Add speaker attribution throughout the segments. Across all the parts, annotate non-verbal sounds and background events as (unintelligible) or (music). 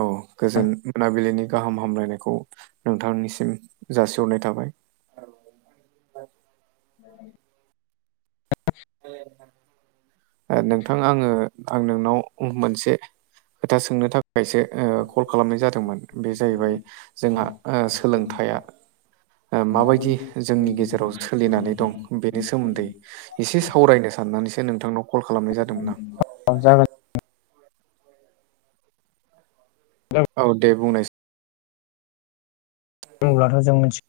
Speaker 1: औ गोजोन मोनाबिलिनि गाहाम हामलायनायखौ नोंथांनिसिम जासिहरनाय थाबाय ए नोंथां आंङो आं नोंनाव मोनसे खोथा सोंनो थाखाय खायसे कल खालामनाय जादोंमोन बे जाहैबाय जोंहा सोलोंथाइया माबायदि जोंनि गेजेराव सोलिनानै
Speaker 2: औ
Speaker 1: दं बेनि सोमोन्दै? एसे सावरायनो साननानैसो नोंथांनाव कल खालामनाय जादोंमोन आं।
Speaker 2: सोंजागोन द
Speaker 1: औ दे बुंनायसैय
Speaker 2: बुंब्लाथ' जों मिथिगोव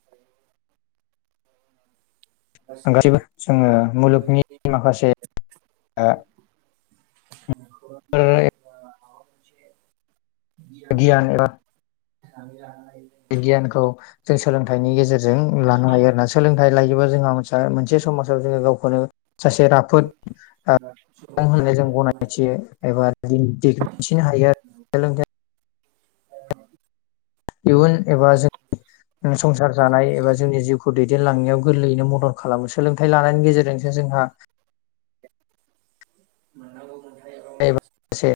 Speaker 2: गासैबो जोंङो मुलुगनि माखासे
Speaker 1: बि
Speaker 2: गियान एबा गियानखौ जों सोलोंथाइनि गेजेरजों लानो हायो आरोना सोलोंथाइ लायोबा जोंहा दा मोनसे समाजाव जोंङो गावखौनो सासे राफोद होननानै जों गनायथियो एबान्थिनो हायो आरो सोलोंथाय इयुन एबा जों संसार जानाय एबा जोंनि जिउखौ दैदेनलांनायाव गोरलैयैनो मदद खालामो सोलोंथाइ लानायनि गेजेरजोंसो जोंहा
Speaker 1: (unintelligible)
Speaker 2: एसे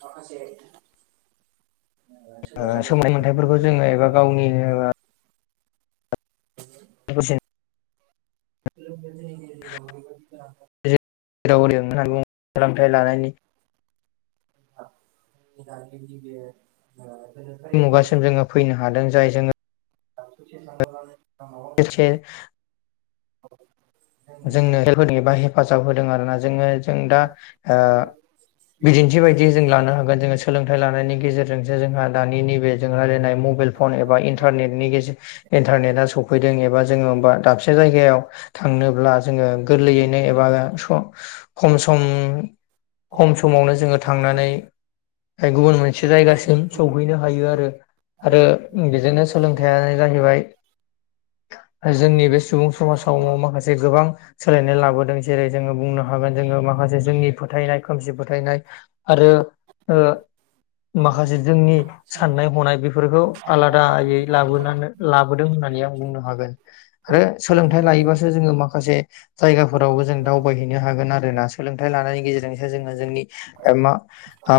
Speaker 1: माखासे
Speaker 2: सोमनाय मोन्थाइफोरखौ जोङो एबा गावनि (unintelligible)
Speaker 1: (unintelligible)
Speaker 2: (unintelligible) सोलोंथाइ लानायनि
Speaker 1: (unintelligible)
Speaker 2: मुगासिम जोङो फैनो हादों जाय जोङो एसे
Speaker 1: (unintelligible)
Speaker 2: जोंनो हेल्प होदों एबा हेफ हेफाजाब होदों आरोना जोङो जों दा ओ बिदिन्थि बायदियै जों लानो हागोन जो सोलोंथाइ लानायनि गेजेरजोंसो जोंहा दानि नैबे जों रायलायनाय मबाइल फन एबा इनथारनेतनि सफैदों एबा जोङो होमबाथ दाबसे जायगायाव थांनोब्ला जोङो गोरलैयैनो एबा स खम सम खम समावनो जोङो थांनानै जाय गुबुन मोनसे जायगासिम सहैनो हायो आरो आरो बेजोंनो सोलोंथाइानो जाहैबाय जोंनि बे सुबुं समाजाव माखासे गोबां सोलायनाय लाबोदों जेरै जोङो बुंनो हागोन जोङो माखासे जोंनि फोथायनाय खोमसि फोथायनाय आरो ओ माखासे जोंनि साननाय हनाय बेफोरखौ आलादायै लाबोनानै लाबोदों होननानै आं बुंनो हागोन। आरो सोलोंथाइ लायोबासो जोङो माखासे जायगाफोरावबो जों दावबायहैनो हागोन आरो ना सोलोंथाइ लानायनि गेजेरजोंसो जोङो जोंनि मा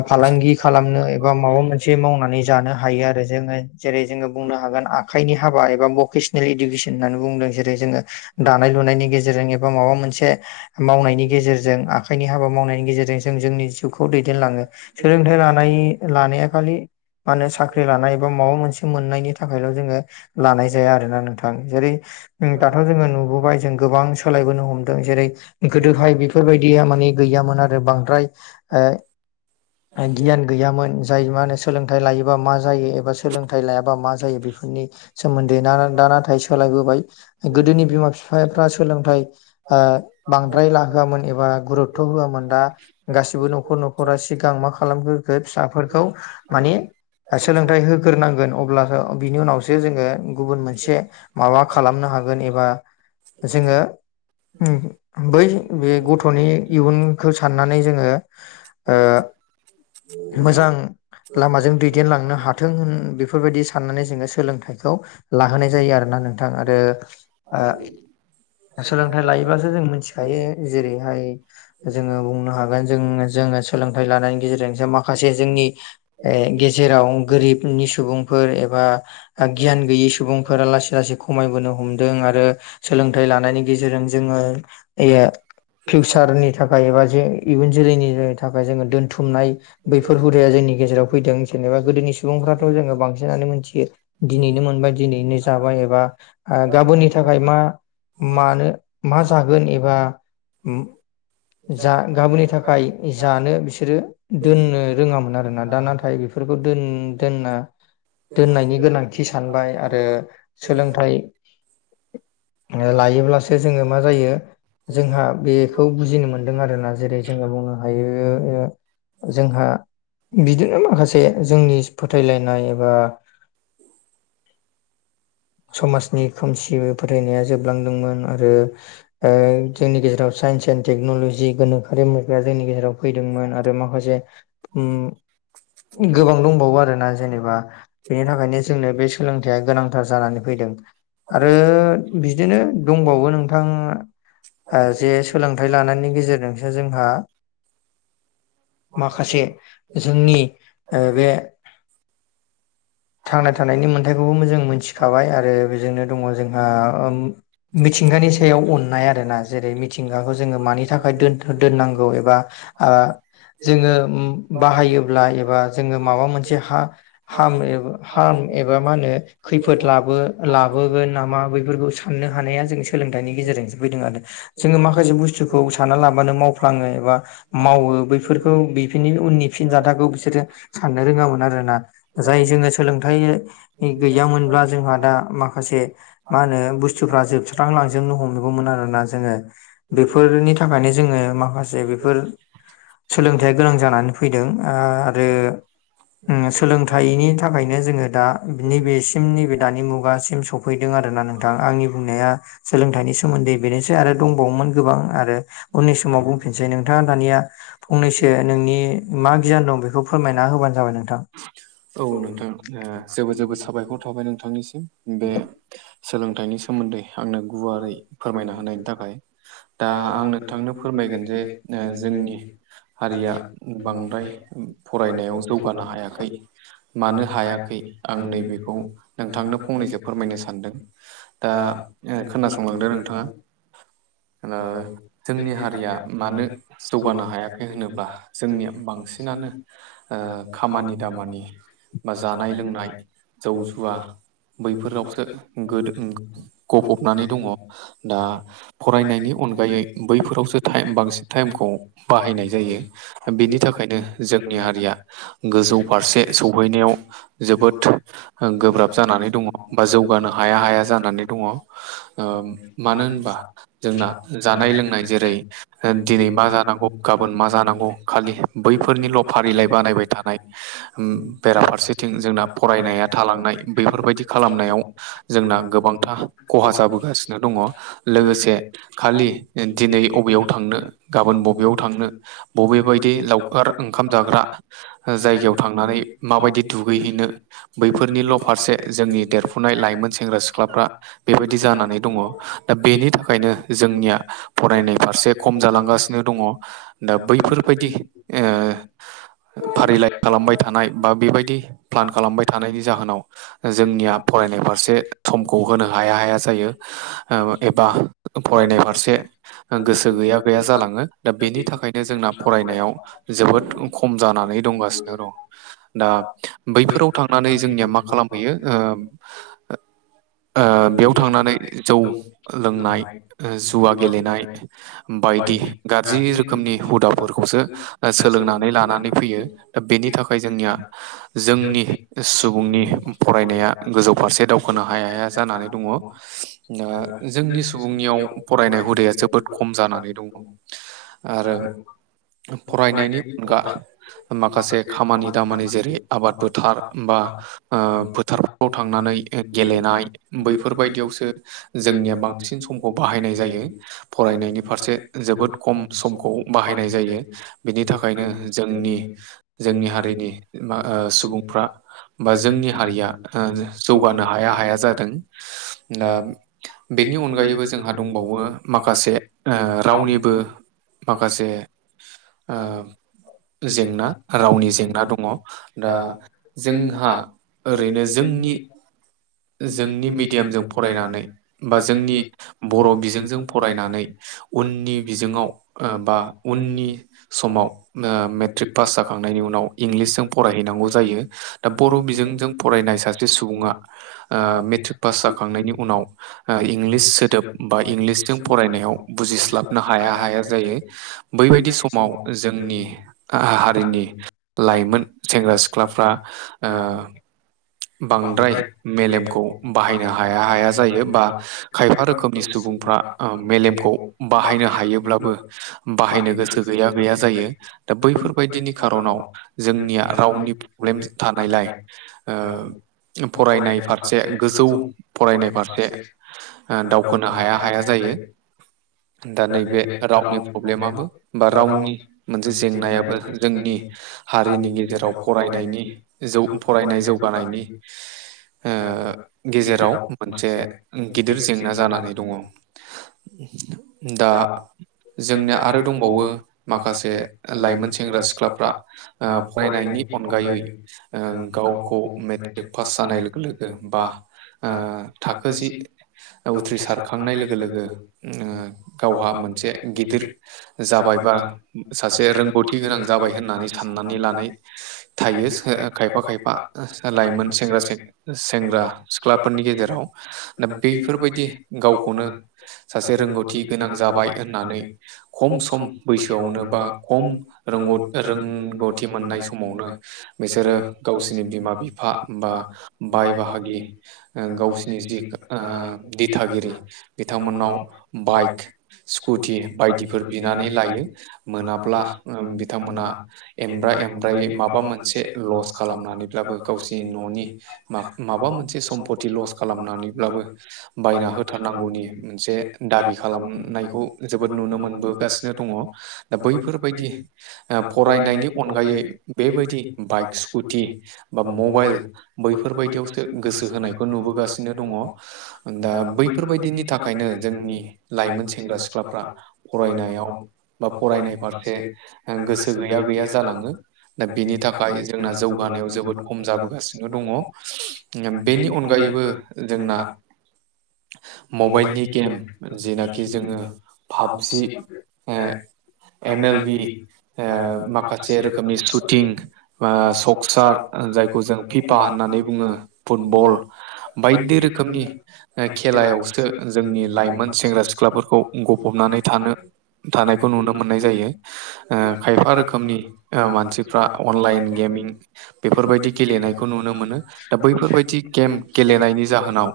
Speaker 2: फालांगि खालामनो एबा माबा मोनसे मावनानै जानो हायो आरो जोङो जेरै जोङो बुंनो हागोन आखाइनि हाबा एबा भकेसनेल इडुकेसन होननानै बुंदों जेरै जोङो दानाय लुनायनि गेजेरजों एबा माबा माबा मोनसे मावनायनि गेजेरजों आखाइनि हाबा मावनायनि गेजेरजों जों जोंनि जिउखौ दैदेनलाङो सोलोंथाइ लानाय लानाया खालि मा होनो साख्रि लानाय एा माबा मोनसे मोननायनि थाखायल' जोङो लानाय जाया आरोना नोंथां जेरै उ दाथ' जोङो नुबोबाय जों गोबां सोलायबोनो हमदों जेरै गोदोहाय बेफोरबायदि म गैयोन आरो बांद्राय गियान गैयोन जाय मा होनो सोलोंथाइ लायोबा मा जायो एबा सोलोंथाइ लायाबा मा जायो बेफोरनि सोमोन्दै दा नाथाय सोलायबोबाय गोदोनि बिमा बिफाफ्रा सोलोंथाइ ओ बांद्राय लाहआमोन एबा गुरुत्थ' होआमोन दा गासिबो न'खर न'खरा सिगां मा खालामग्रखो फिसाफोरखौ माने ओ सोलोंथाइ हो होग्रोनांगोन अब्लासो बिनि उनावसो जोङो गुबुन मोनसे माबा खालामनो हागोन एबा जोङो उ बै बे गथ'नि इयुनखौ साननानै जोङो ओ मोजां
Speaker 1: (inaudible)
Speaker 2: लामाजों दैदेनलांनो हाथों होन बेफोरबायदि साननानै जोङो सोलोंथाइखौ लाहोनाय जायो आरोना नोंथां आरो सोलोंथाइ लायोबसो जों मिथिखायो जेरैहाय जोङो बुंनो हागोन जों जोङो सोलोंथाइ लानायनि गेजेरजोंसो मा खासे जोंनि गेजेराव गोरिबनि सुबुंफोर एबा गियान गैयि सुबुंफोरा लासै लासै खमायबोनो हमदों आरो सोलोंथाइ लानायनि गेजेरजों जोङो ए फिउचारनि थाखाय एबा जे इयुन जोलैनि थाखाय जोङो दोनथुमनाय बैफोर हुदाया जोंनि गेजेराव फैदों जेनेबा गोदोनि सुबुंफ्राथ' जोङो बांसिनानो मिथियो दिनैनो मोनबाय दिनैनो जाबाय एबा गाबोननि थाखाय मा मानो मा जागोन एबा जा गाबोननि थाखाय जानो बिसोरो दोननो रोङामोन आरोना, दा नाथाय बेफोर बेफोरखौ दोन दोनना
Speaker 1: जल्लालिब
Speaker 2: नि गोनांथि सानबाय आरो सोलोंथाइ ओ लायोब्लासो जोङो मा जायो जोंहा बे खौ बुजिनो मोन्दों आरोना जेरै जोङो बुंनो हायो ओ जोंहा बिदिनो माखासे जोंनि फोथायलायनाय एबा समाजनि खोमसि फोथायनाया जोबलांदोंमोन आरो ओ जोंनि गेजेराव साइन्स एन्ड टेक्न'लजि गोनोखोआि मुगाया जोंनि गेजेराव फैदोंमोन आरो माखासे उम गोबां दंबावो आरोोना जेनेबा बेनि थाखायनो जोंनो बे सोलोंथाइया गोनांथार जानानै फैदों। आरो बिदिनो दंबावो नोंथाङा ओ जे सोलोंथाइ लानायनि गेजेरजोंसो जोंहा
Speaker 1: माखासे
Speaker 2: जोंनि ओ बे थांना थानायनि मोन्थायखौबो जों मोनथिखाबाय आरो बेजोंनो दङ जोंहा ओ मिथिंगानि सायाव अननाय आरोना जेरै मिथिंगाखौ जोङो मानि थाखाय दोन दोननांगौ एबा आं जोङो बाहायोब्ला एबा जोङो माबा मोनसे हा हाम एबा हार्म एबा मा होनो खैफोद लाबो लाबोगोन नामा बे फोरखौ साननो हानाया जों सोलोंथाइनि गेजेरजों फैदों आरो। जोङो माखासे बुस्थुखौ सानना लाबानो मावफ्लाङो एबा मावो बैफोरखौ बेफोरनि उननि फिनजाथाखौ बिसोरो साननो रोङामोन आरोना। जाय जोङो सोलोंथाइ गैयामोनब्ला जोंहा दा माखासे मा होनो बुस्थुफ्रा जोबस्रांलांजोबनो हमनगौमोन आरोोना जोङो, बेफोरनि थाखायनो जोङो माखासे बेफोर सोलोंथायाइया गोनां जानानै फैदों आरो उम सोलोंथाइनि थाखायनो जोङो दा नैबेसिम नैबे दानि मुगासिम सफैदों आरो। आरोना नोंथां आंनि बुंनाया सोलोंथाइनि सोमोन्दै बेनोसै आरो दंबावोमोन गोबां आरो उननि समाव बुंफिनसै। नोंथाङा दानिया फंनैसो नोंनि मा गियान दं बेखौ फोरमायना होबानो जाबाय नोंथां। औ।
Speaker 1: जेबोर जेबोर साबायखर थाबाय नोंथांनिसिम बे सोलोंथाइनि सोमोन्दै आंनो गुवारै फोरमायना होनायनि थाखाय। दा आं नोंथांनो फोरमायगोन जे ओ जोंनि हारिया बांद्राय फरायनायाव जौगानो हायाखै, मानो हाया खै, आं नैबेखौ नोंथांनो फंनैसो फोरमायनो सानदों, दा ओ खोनासंलांदो नोंथाङा ओ जोंनि हारिया मानो जौगानो हायाखै होनोब्ला जोंनिया बांसिनानो ओ खामानि दामानि बा जानाय लोंनाय जौ जुवा बैफोरावसो गोदो गफबनानै दङ, दा फरायनायनि अनगायै बैफोरावसो टाइम बांसिन टाइमखौ बाहायनाय जायो। बिनि थाखायनो जोंनि हारिया गोजौ फारसे सहैनायाव जोबोद गोब्राब जानानै दङ, बा जौगानो हाया हाया जानानै दङ। ओ मानो होनबा जोंना जानाय लोंनाय जेरै ओ दिनै मा जानांगौ गाबोन मा जानांगौ खालि बैफोरनिल' फारिलाइ बानायबाय थानाय, बेराफारसेथिं जोंना फरायनाया थालांनाय बेफोरबायदि खालामनायाव जोंना गोबांथा खहा जाबोगासिनो दंङ लोगोसे खालि दिनै अबेयाव थांनो गाबोन बबेयाव थांनो बबेबायदि लाव खार ओंखाम जाग्रा ओ जायगायाव थांनानै माबायदि दु दुगैहैनो बैफोरनिल' फारसे जोंनि देरफुनाय लाइमोन सेंग्रा सिख्लाफ्रा बेबायदि जानानै दंङ दा बेनि थाखायनो जोंनिया फरायनाय फारसे खम जालांगासिनो दंङ। दा बैफोरबायदि
Speaker 2: औ
Speaker 1: ओ
Speaker 2: (unintelligible)
Speaker 1: फारिलाइ खालामबाय थानाय बा बेबायदि प्लान खालामबाय थानायनि जाहोनाव जोंनिया फरायनाय फारसे समखौ होनो हाया हाया जायो। औ एबा फरायनाय फारसे ओ गोसो गैया गैया जालांङो। दा बेनि थाखायनो जोंना फरायनायाव जोबोद खम जानानै दंगासिनो दं। दा बैफोराव थांनानै जोंनिया मा खालामहैयो ओ ओ बेयाव थांनानै जौ लोंनाय जुवा गेलेनाय बायदि गारजि रोखोमनि हुदाफोरखौसो ओ सोलोंनानै लानानै फैयो। दा बेनि थाखाय बे जोंनिया जोंनि सुबुंनि फरायनाया गोजौ फारसे दावखोनो हाया हाया जानानै दंङ ओ जोंनि सुबुंनियाव फरायनाय हुदाया जोबोद खम जानानै दंङ। आरो फरायनायनि अनगा माखासे खामानि दामानि जेरै आब बाद फोथार बा ओ फोथारफ्राव थांनानै गेलेनाय बैफोरबायदियावसो जोंनिया बांसिन समखौ बाहायनाय जायो। फरायनायनि फारसे जोबोद खम समखौ बाहायनाय जायो। बिनि थाखायनो जोंनि जोंनि हारिनि मा ओ सुबुंफ्रा बा जोंनि हारिया ओ जौगानो हाया हाया जादों। दा बेनि अनगायैबो जोंहा दंबावो माखासे ओ रावनिबो माखासे ओ जेंना रावनि जेंना दंङ। दा जोंहा ओरैनो जोंनि जोंनि मिडियामजों फरायनानै बा जोंनि बर' बिजोंजों फरायनानै उननि बिजोंङाव ओ बा उननि समाव ओ मेट्रिक पास जाखांनायनि उनाव इंलिसजों फरायहैनांगौ जायो। दा बर' बिजोंजों फरायनाय सासे सुबुंङा ओ मेट्रिक पास जाखांनायनि उनाव ओ इंलिस सोदोब बा इंलिसजों फरायनायाव बुजिस्लाबनो हाया हाया जायो। बैबायदि समाव जोंनि आ हा-हारिनि
Speaker 2: लाइमोन
Speaker 1: सेंग्रा सिख्लाफ्रा ओ बांद्राय मेलेमखौ बाहायनो हाया हाया जायो। बा खायफा रोखोमनि सुबुंफ्रा ओ मेलेमखौ बाहायनो हायोब्लाबो बाहायनो गोसो गैया गैया जायो। दा बैफोरबायदिनि खार'नाव जोंनिया गावनि प्रब्लेमस थानायलाय ओ फरायनाय फारसे गोजौ फरायनाय फारसे ओ दावखोनो हाया हाया जायो। (inaudible) दा नैबे रावनि प्रब्लेमाबो बा रावनि मोनसे जेंनायाबो जोंनि हारिनि गेजेराव फरायनायनि जौ फरायनाय जौगानायनि ओ
Speaker 2: गेजेराव मोनसे गिदिर जेंना जानानै दंङ।
Speaker 1: दा जोंनिया आरो दंबावो माखासे लाइमोन सेंग्रा सिख्लाफ्रा ओ फरायनायनि अन अनगायै ओ गावखौ मेट्रिक पास जानाय लोगो लोगो बा ओ थाखो जि उथ्रिसारखांनाय लोगो लोगो ओ गावहा मोनसे गिदिर जाबाय बा सासे रोंगौथि गोनां जाबाय होननानै सा
Speaker 2: साननानै लानाय
Speaker 1: थायो खायफा खायफा लाइमोन सेंग्रा सेंग्रा सिख्लाफोरनि गेजेराव दा बैफोरबायदि गावखौनो सासे रोंगौथि गो गोनां जाबाय होननानै खम सम बैसोआवनो बा खम रोंगथि रोंगौथि मोननाय समाव नो बिसोरो गावसिनि बिमा बिफा बा बाय बाहागि ओ गावसिनि जि ओ दिथागिरि बिथांमोननाव बाइक स्कुटि बायदिफोर बिनानै लायो मोनाब्ला बिथांमोना एमब्रा एम फ्राय माबा मोनसे लस खालामनानैब्लाबो गावसिनि न'नि माबा मोनसे सम्पति लस खालामनानैब्लाबो बायना होथारनांगौनि मोनसे दाबि खालाम खौ जोबोद नुनो मोनबोगासिनो दङ दा बैफोरबायदि फरायनायनि अनगायै बेबायदि बाइक स्कुटि बा मबाइल बैफोरबायदियावसो गोसो होनायखौ नुबोगासिनो दा बैफोरबायदिनि थाखायनो जोंनि लाइमोन से सेंग्रा सिख्लाफ्रा फरायनायाव बा फरायनाय फारसे गोसो गैया गैया जालाङो दा बेनि थाखाय जोंना जौगानायाव जोबोद खम जाबोगासिनो दङ बेनि अनगायैबो जोंना मबाइलनि गेम जनाखि जोङो PUBG O M L B माखासे रोखोम नि शुटिं सकसार जायखौ जों फिफा होननानै बुङो फुटबल बायदि रोखोमनि खेलायावसो जोंनि लाइमोन सेंग्रा सिख्ला गफबनानै थानो थानायखौ नुनो मोननाय जायो खायफा रोखोमनि मानसिफ्रा अनलाइन गेमिं बेफोरबायदि गेलेनायखौ नुनो मोनो दा बैफोरबायदि गेम गेलेनायनि जाहोनाव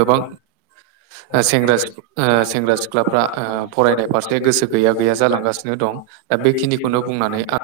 Speaker 1: गोबां
Speaker 2: (unintelligible)
Speaker 1: सेंग सि सेंग्रा सिख्लाफ्रा फरायनाय फारसे गोसो गैया गैया जालांगासिनो दं दा बेखिनि
Speaker 2: (inaudible)